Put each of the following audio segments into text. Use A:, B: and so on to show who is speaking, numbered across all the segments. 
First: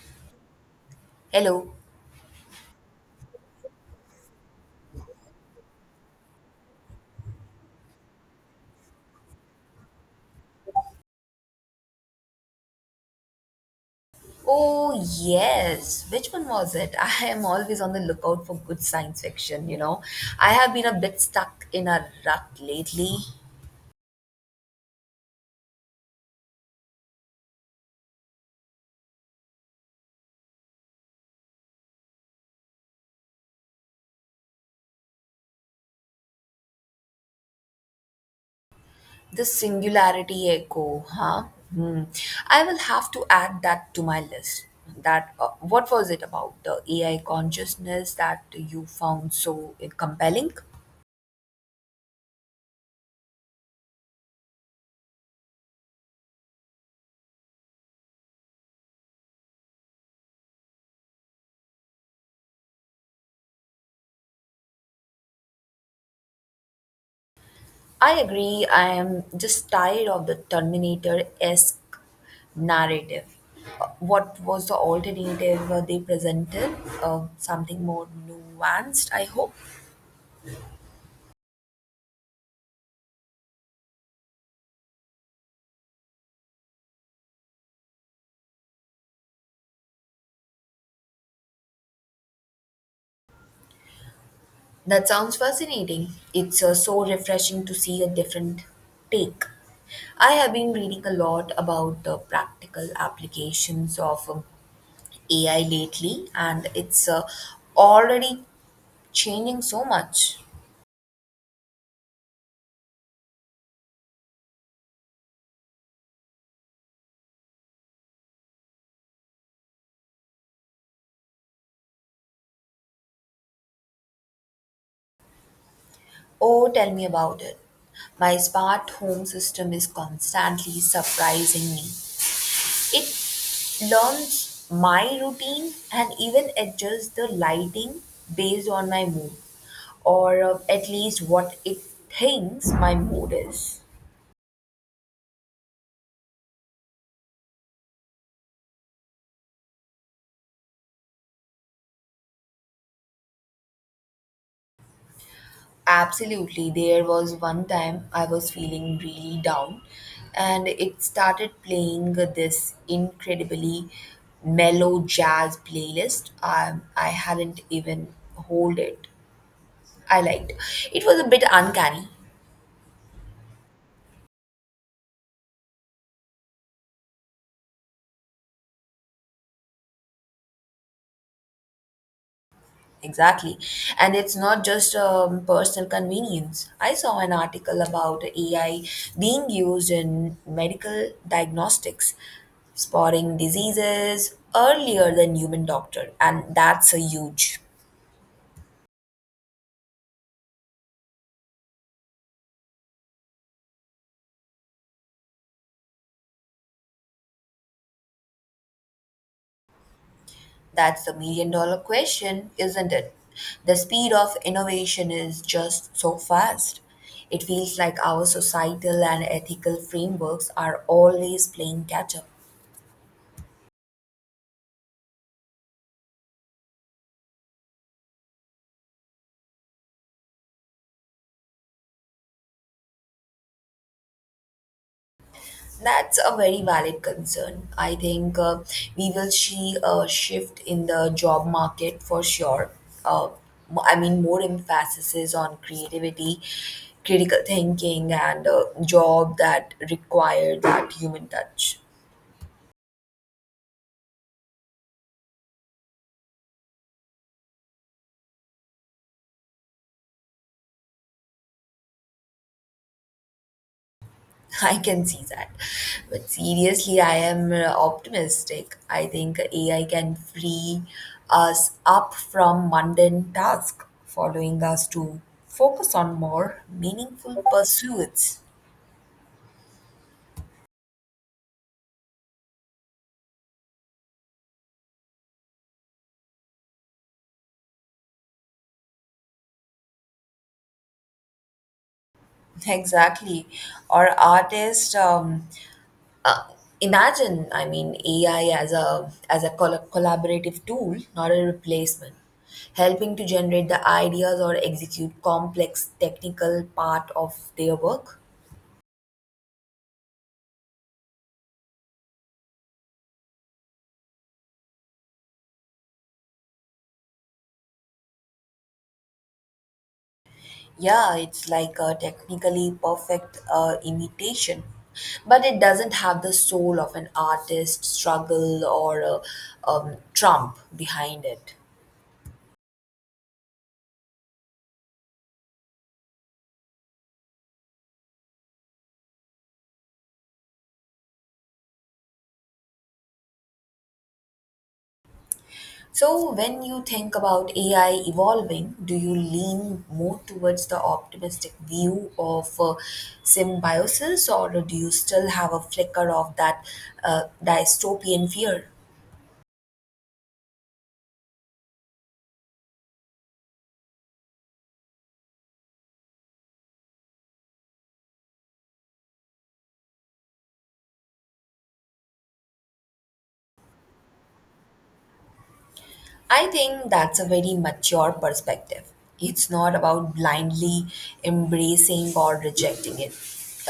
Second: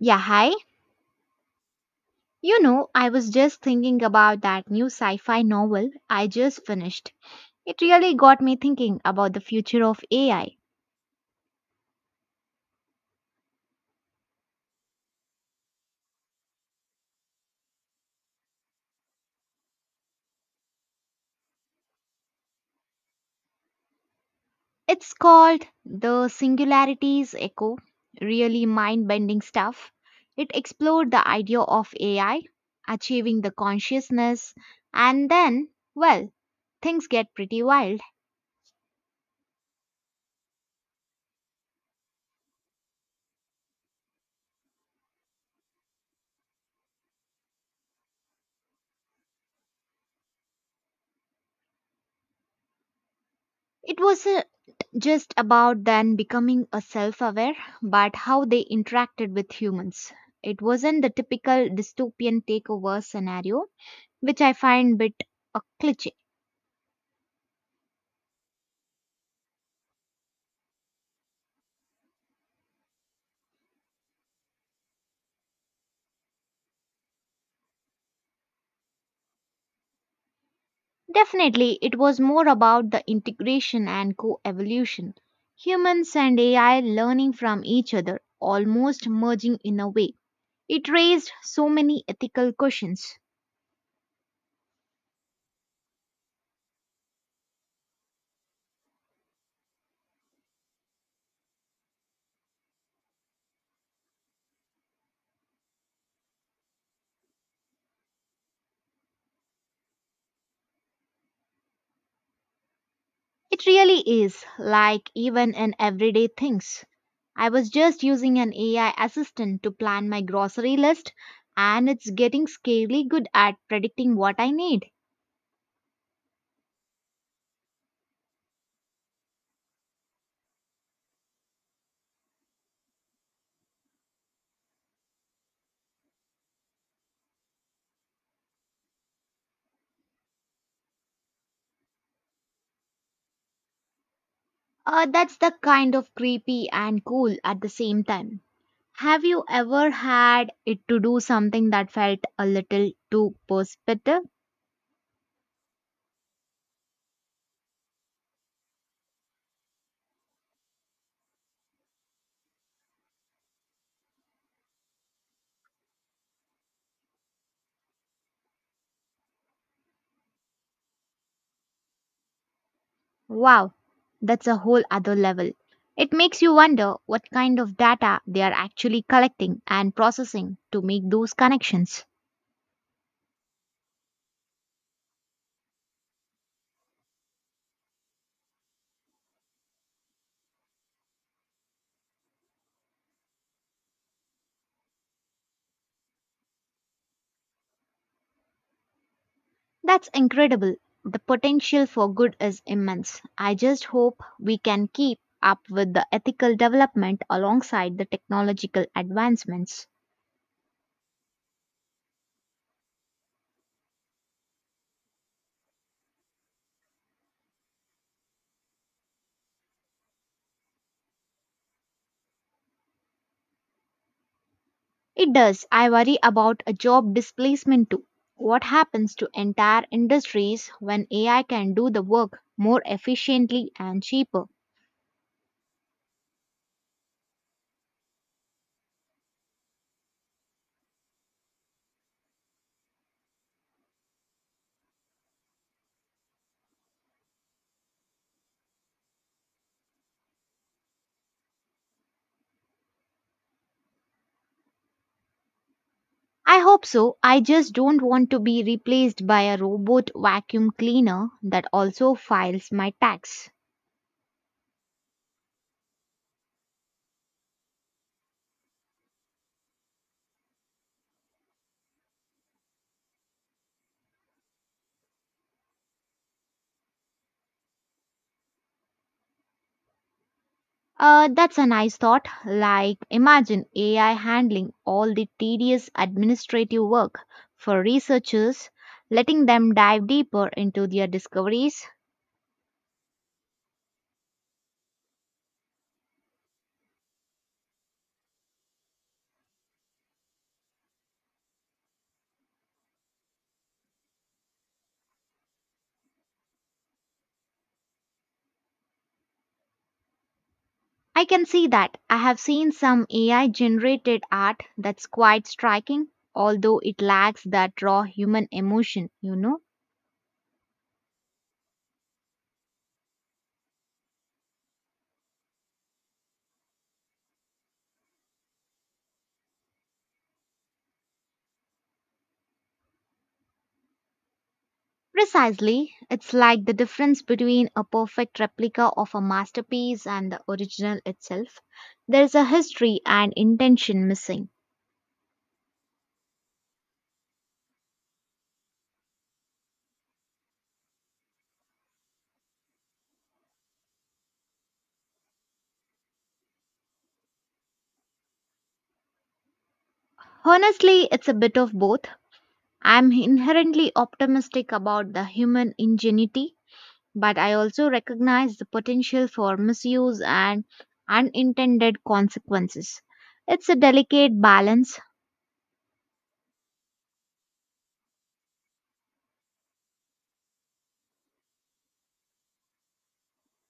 A: Yeah, hi.
B: Hello.
A: You know, I was just thinking about that new sci fi novel I just finished. It really got me thinking about the future of AI.
B: Oh, yes. Which one was it? I am always on the lookout for good science fiction, you know. I have been a bit stuck in a rut lately.
A: It's called The Singularity's Echo. Really mind bending stuff. It explored the idea of AI achieving the consciousness, and then, well, things get pretty wild.
B: The Singularity Echo, huh? Hmm. I will have to add that to my list. That What was it about the AI consciousness that you found so compelling?
A: It was a just about then becoming a self-aware, but how they interacted with humans. It wasn't the typical dystopian takeover scenario, which I find bit a cliche.
B: I agree. I am just tired of the Terminator esque narrative. What was the alternative they presented? Something more nuanced, I hope.
A: Definitely it was more about the integration and co-evolution, humans and ai learning from each other, almost merging in a way. It raised so many ethical questions.
B: That sounds fascinating. It's so refreshing to see a different take. I have been reading a lot about the practical applications of AI lately, and it's already changing so much.
A: It really is, like even in everyday things. I was just using an AI assistant to plan my grocery list, and it's getting scarily good at predicting what I need.
B: Oh, tell me about it. My smart home system is constantly surprising me. It learns my routine and even adjusts the lighting based on my mood, or at least what it thinks my mood is.
A: That's the kind of creepy and cool at the same time. Have you ever had it to do something that felt a little too perspective?
B: Absolutely. There was one time I was feeling really down, and it started playing this incredibly mellow jazz playlist. I hadn't even hold it. I liked. It was a bit uncanny.
A: Wow, that's a whole other level. It makes you wonder what kind of data they are actually collecting and processing to make those connections.
B: Exactly. And it's not just personal convenience. I saw an article about AI being used in medical diagnostics, spotting diseases earlier than human doctor. And that's a huge,
A: That's incredible. The potential for good is immense. I just hope we can keep up with the ethical development alongside the technological advancements.
B: that's the $1 million question, isn't it? The speed of innovation is just so fast. It feels like our societal and ethical frameworks are always playing catch up.
A: It does. I worry about a job displacement too. What happens to entire industries when AI can do the work more efficiently and cheaper?
B: That's a very valid concern. I think we will see a shift in the job market for sure. Uh, More emphasis is on creativity, critical thinking, and a job that require that human touch.
A: I hope so. I just don't want to be replaced by a robot vacuum cleaner that also files my tax.
B: I can see that. But seriously, I am optimistic. I think AI can free us up from mundane tasks, allowing us to focus on more meaningful pursuits.
A: That's a nice thought. Like, imagine AI handling all the tedious administrative work for researchers, letting them dive deeper into their discoveries.
B: Exactly. Or artists, uh, AI as a collaborative tool, not a replacement helping to generate the ideas or execute complex technical part of their work.
A: I can see that. I have seen some AI generated art that's quite striking, although it lacks that raw human emotion, you know?
B: Yeah, it's like a technically perfect imitation, but it doesn't have the soul of an artist struggle or a trump behind it.
A: Precisely, it's like the difference between a perfect replica of a masterpiece and the original itself. There's a history and intention missing.
B: So, when you think about AI evolving, do you lean more towards the optimistic view of symbiosis, or do you still have a flicker of that dystopian fear?
A: Honestly, it's a bit of both. I'm inherently optimistic about the human ingenuity, but I also recognize the potential for misuse and unintended consequences. It's a delicate balance,
B: I think that's a very mature perspective. It's not about blindly embracing or rejecting it,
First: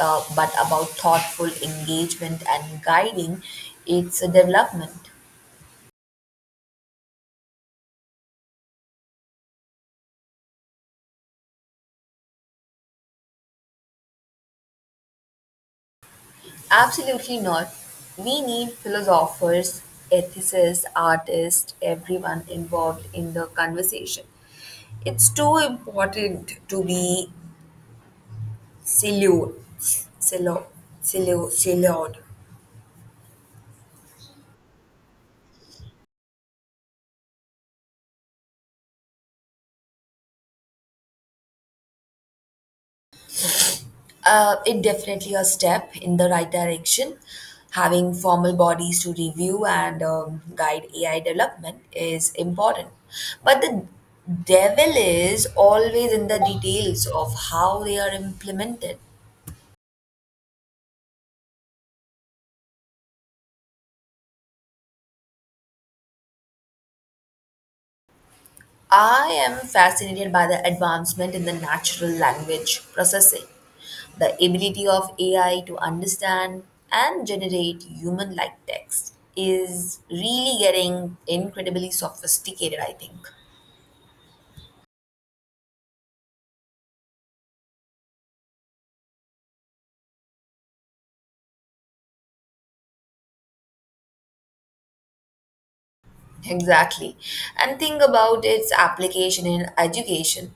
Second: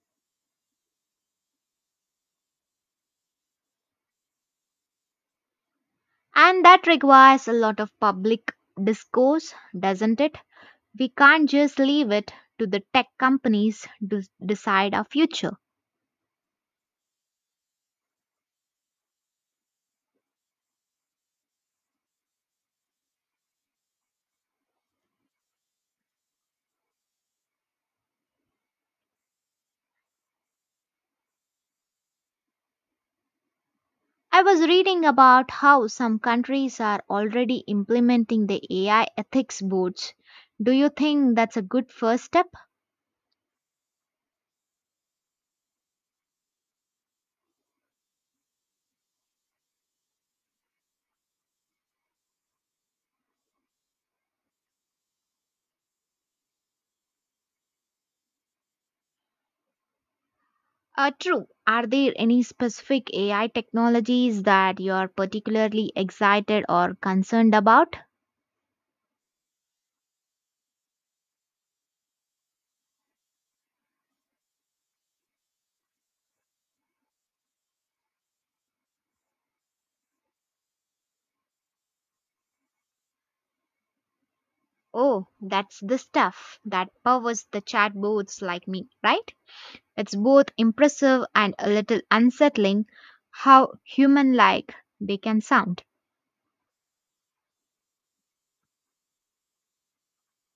B: but about thoughtful engagement and guiding its development.
A: and that requires a lot of public discourse, doesn't it? We can't just leave it to the tech companies to decide our future.
B: Absolutely not. We need philosophers, ethicists, artists, everyone involved in the conversation. It's too important to be siloed, silo, siloed.
A: I was reading about how some countries are already implementing the AI ethics boards. Do you think that's a good first step?
B: It definitely a step in the right direction. Having formal bodies to review and guide AI development is important. But the devil is always in the details of how they are implemented.
A: True. Are there any specific AI technologies that you're particularly excited or concerned about?
B: I am fascinated by the advancement in the natural language processing, the ability of AI to understand and generate human like text is really getting incredibly sophisticated, I think.
A: Oh, that's the stuff that powers the chatbots like me, right? It's both impressive and a little unsettling how human like they can sound.
B: Exactly. And think about its application in education.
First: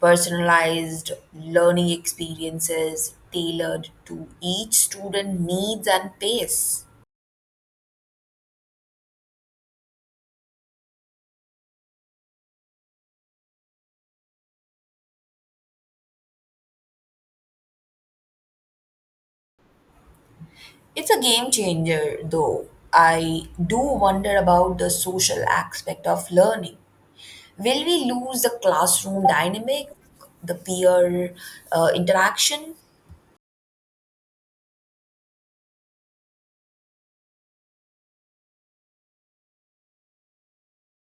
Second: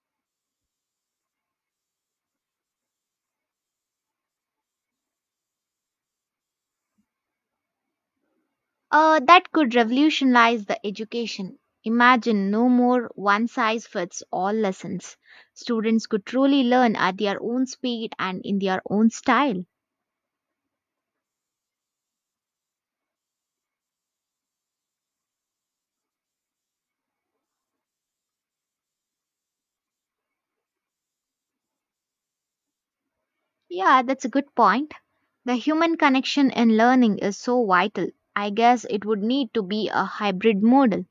B: Personalized learning experiences tailored to each student needs and pace.
A: That could revolutionize the education. Imagine no more one size fits all lessons. Students could truly learn at their own speed and in their own style.
B: It's a game changer though. I do wonder about the social aspect of learning. Will we lose the classroom dynamic, the peer interaction?
A: Yeah, that's a good point. The human connection in learning is so vital. I guess it would need to be a hybrid model.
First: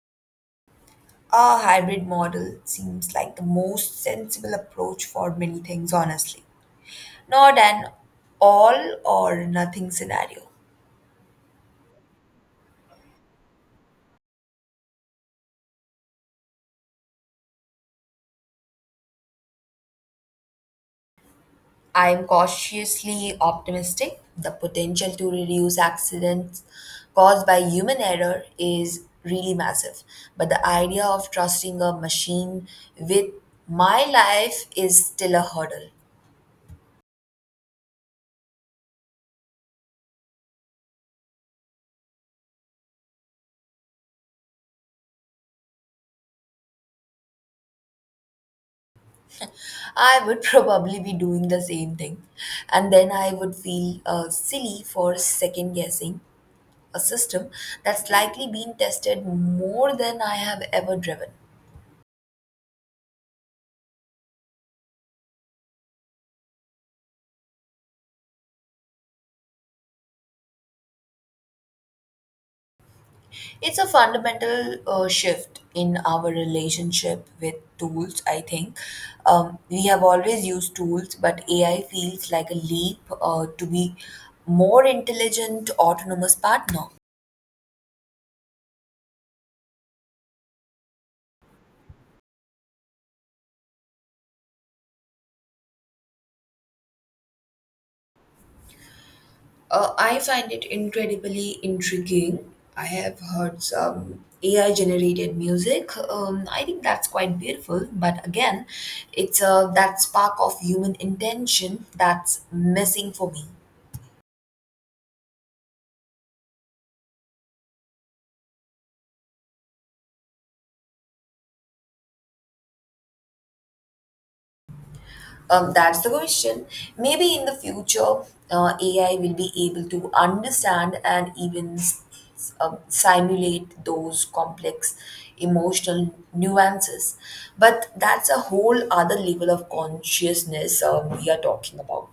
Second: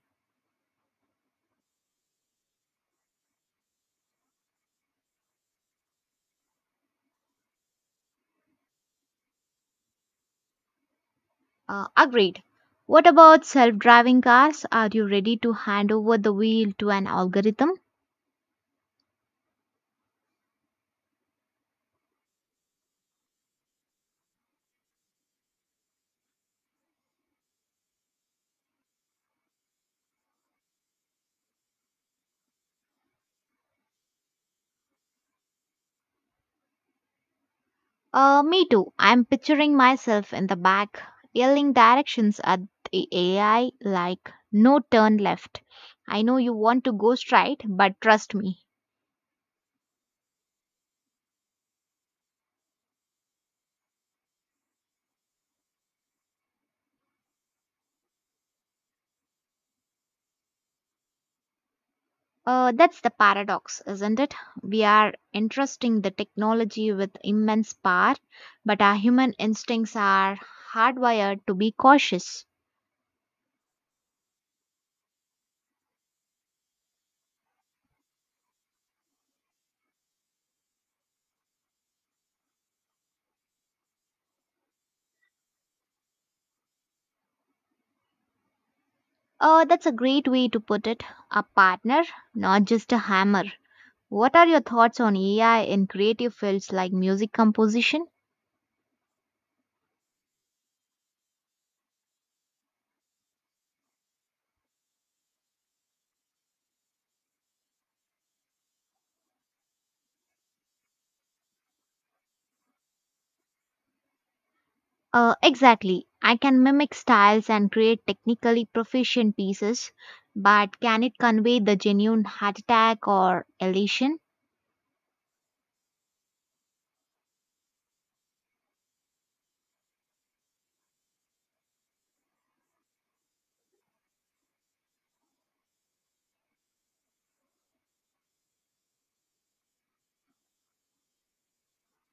B: A hybrid model seems like the most sensible approach for many things, honestly. Not an all or nothing scenario.
A: Agreed. What about self driving cars? Are you ready to hand over the wheel to an algorithm?
B: I am cautiously optimistic. The potential to reduce accidents caused by human error is really massive. But the idea of trusting a machine with my life is still a hurdle.
A: Me too. I'm picturing myself in the back, yelling directions at the AI like, no turn left. I know you want to go straight, but trust me.
B: I would probably be doing the same thing. And then I would feel silly for second guessing a system that's likely been tested more than I have ever driven.
A: That's the paradox, isn't it? We are entrusting the technology with immense power, but our human instincts are hardwired to be cautious.
B: It's a fundamental shift in our relationship with tools, I think. We have always used tools, but AI feels like a leap to be more intelligent, autonomous partner.
A: That's a great way to put it. A partner, not just a hammer. What are your thoughts on AI in creative fields like music composition?
B: I find it incredibly intriguing. I have heard some AI generated music. I think that's quite beautiful, but again, it's that spark of human intention that's missing for me.
A: Exactly. I can mimic styles and create technically proficient pieces, but can it convey the genuine heart attack or elation?
B: That's the question. Maybe in the future, AI will be able to understand and even simulate those complex emotional nuances. But that's a whole other level of consciousness we are talking about.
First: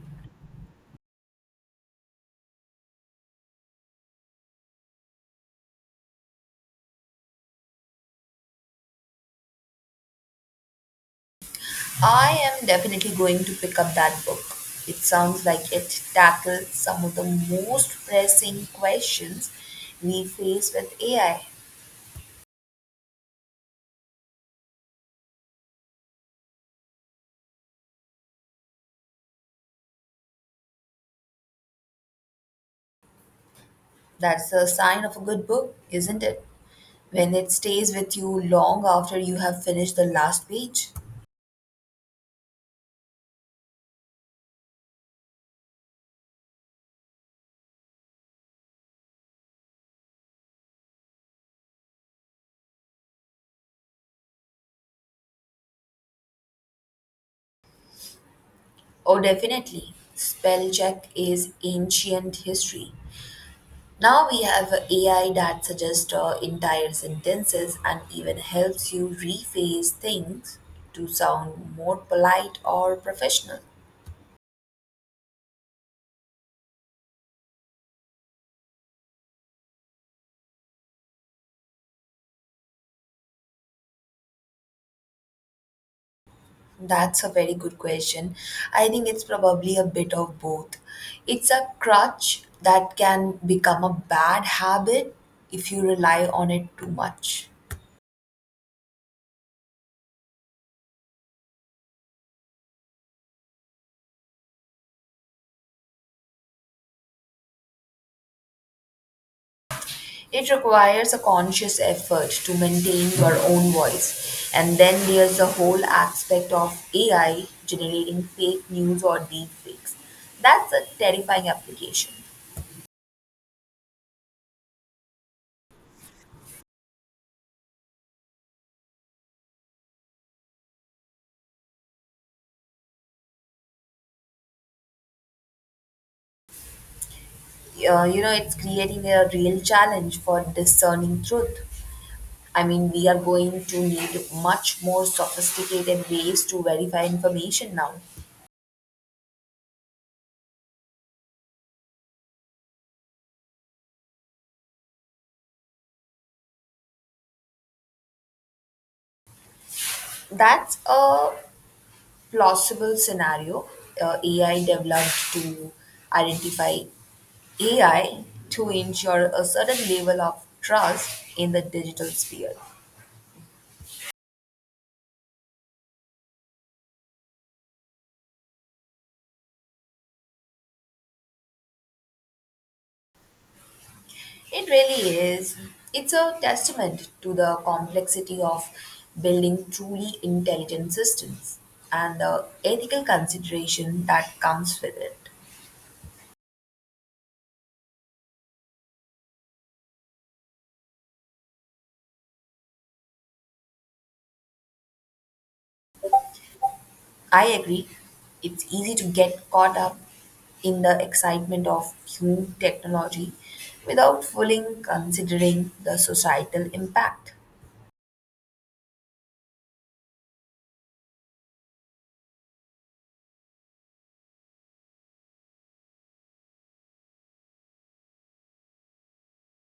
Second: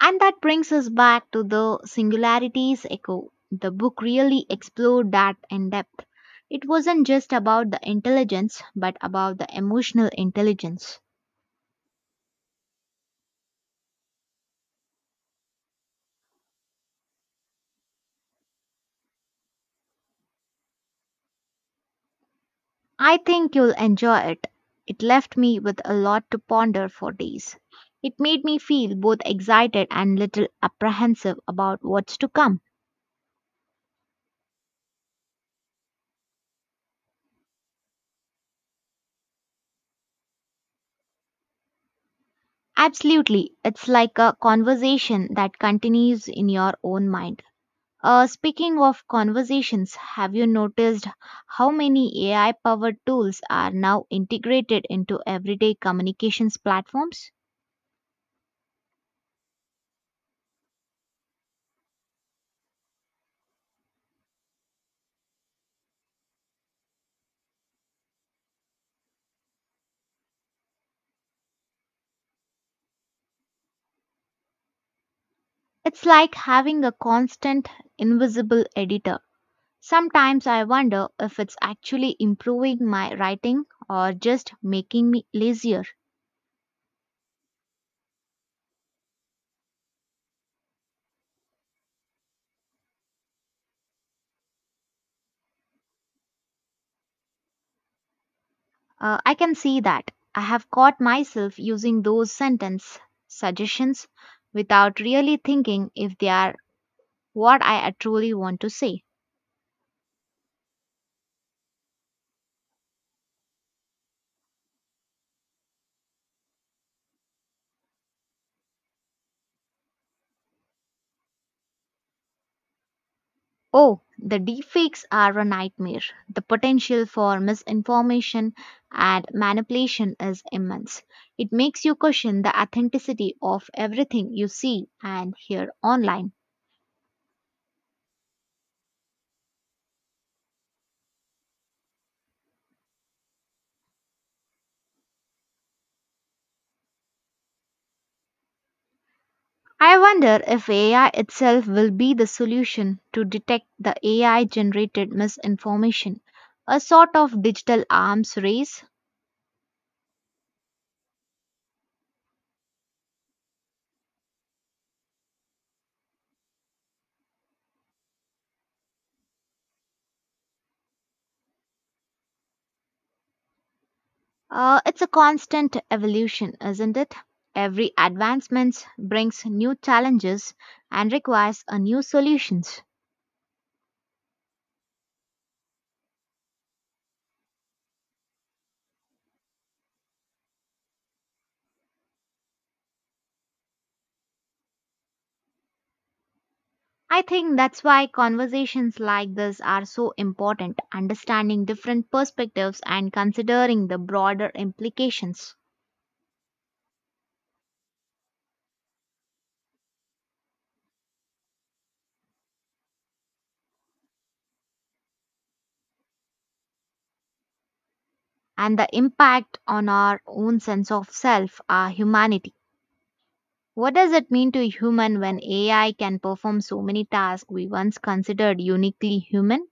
A: And that brings us back to the singularities echo. The book really explored that in depth. It wasn't just about the intelligence, but about the emotional intelligence.
B: I am definitely going to pick up that book. It sounds like it tackles some of the most pressing questions we face with AI.
A: I think you'll enjoy it. It left me with a lot to ponder for days. It made me feel both excited and little apprehensive about what's to come.
B: That's a sign of a good book, isn't it? When it stays with you long after you have finished the last page.
A: Absolutely, it's like a conversation that continues in your own mind. Speaking of conversations, have you noticed how many AI powered tools are now integrated into everyday communications platforms?
B: Oh, definitely. Spell check is ancient history. Now we have a AI that suggests entire sentences and even helps you rephrase things to sound more polite or professional.
A: It's like having a constant, invisible editor. Sometimes I wonder if it's actually improving my writing or just making me lazier.
B: That's a very good question. I think it's probably a bit of both. It's a crutch that can become a bad habit if you rely on it too much.
A: I can see that. I have caught myself using those sentence suggestions without really thinking if they are what I truly want to say.
B: It requires a conscious effort to maintain your own voice. And then there's the whole aspect of AI generating fake news or deep fakes. That's a terrifying application.
A: Oh, the deepfakes are a nightmare. The potential for misinformation and manipulation is immense. It makes you question the authenticity of everything you see and hear online.
B: You know, it's creating a real challenge for discerning truth. I mean, we are going to need much more sophisticated ways to verify information now.
A: I wonder if AI itself will be the solution to detect the AI generated misinformation, a sort of digital arms race.
B: That's a plausible scenario. AI developed to identify AI to ensure a certain level of trust in the digital sphere.
A: It's a constant evolution, isn't it? Every advancement brings new challenges and requires a new solutions.
B: It really is. It's a testament to the complexity of building truly intelligent systems and the ethical consideration that comes with it.
A: I think that's why conversations like this are so important, understanding different perspectives and considering the broader implications.
B: I agree. It's easy to get caught up in the excitement of new technology without fully considering the societal impact.
A: And the impact on our own sense of self, our humanity. What does it mean to human when AI can perform so many tasks we once considered uniquely human?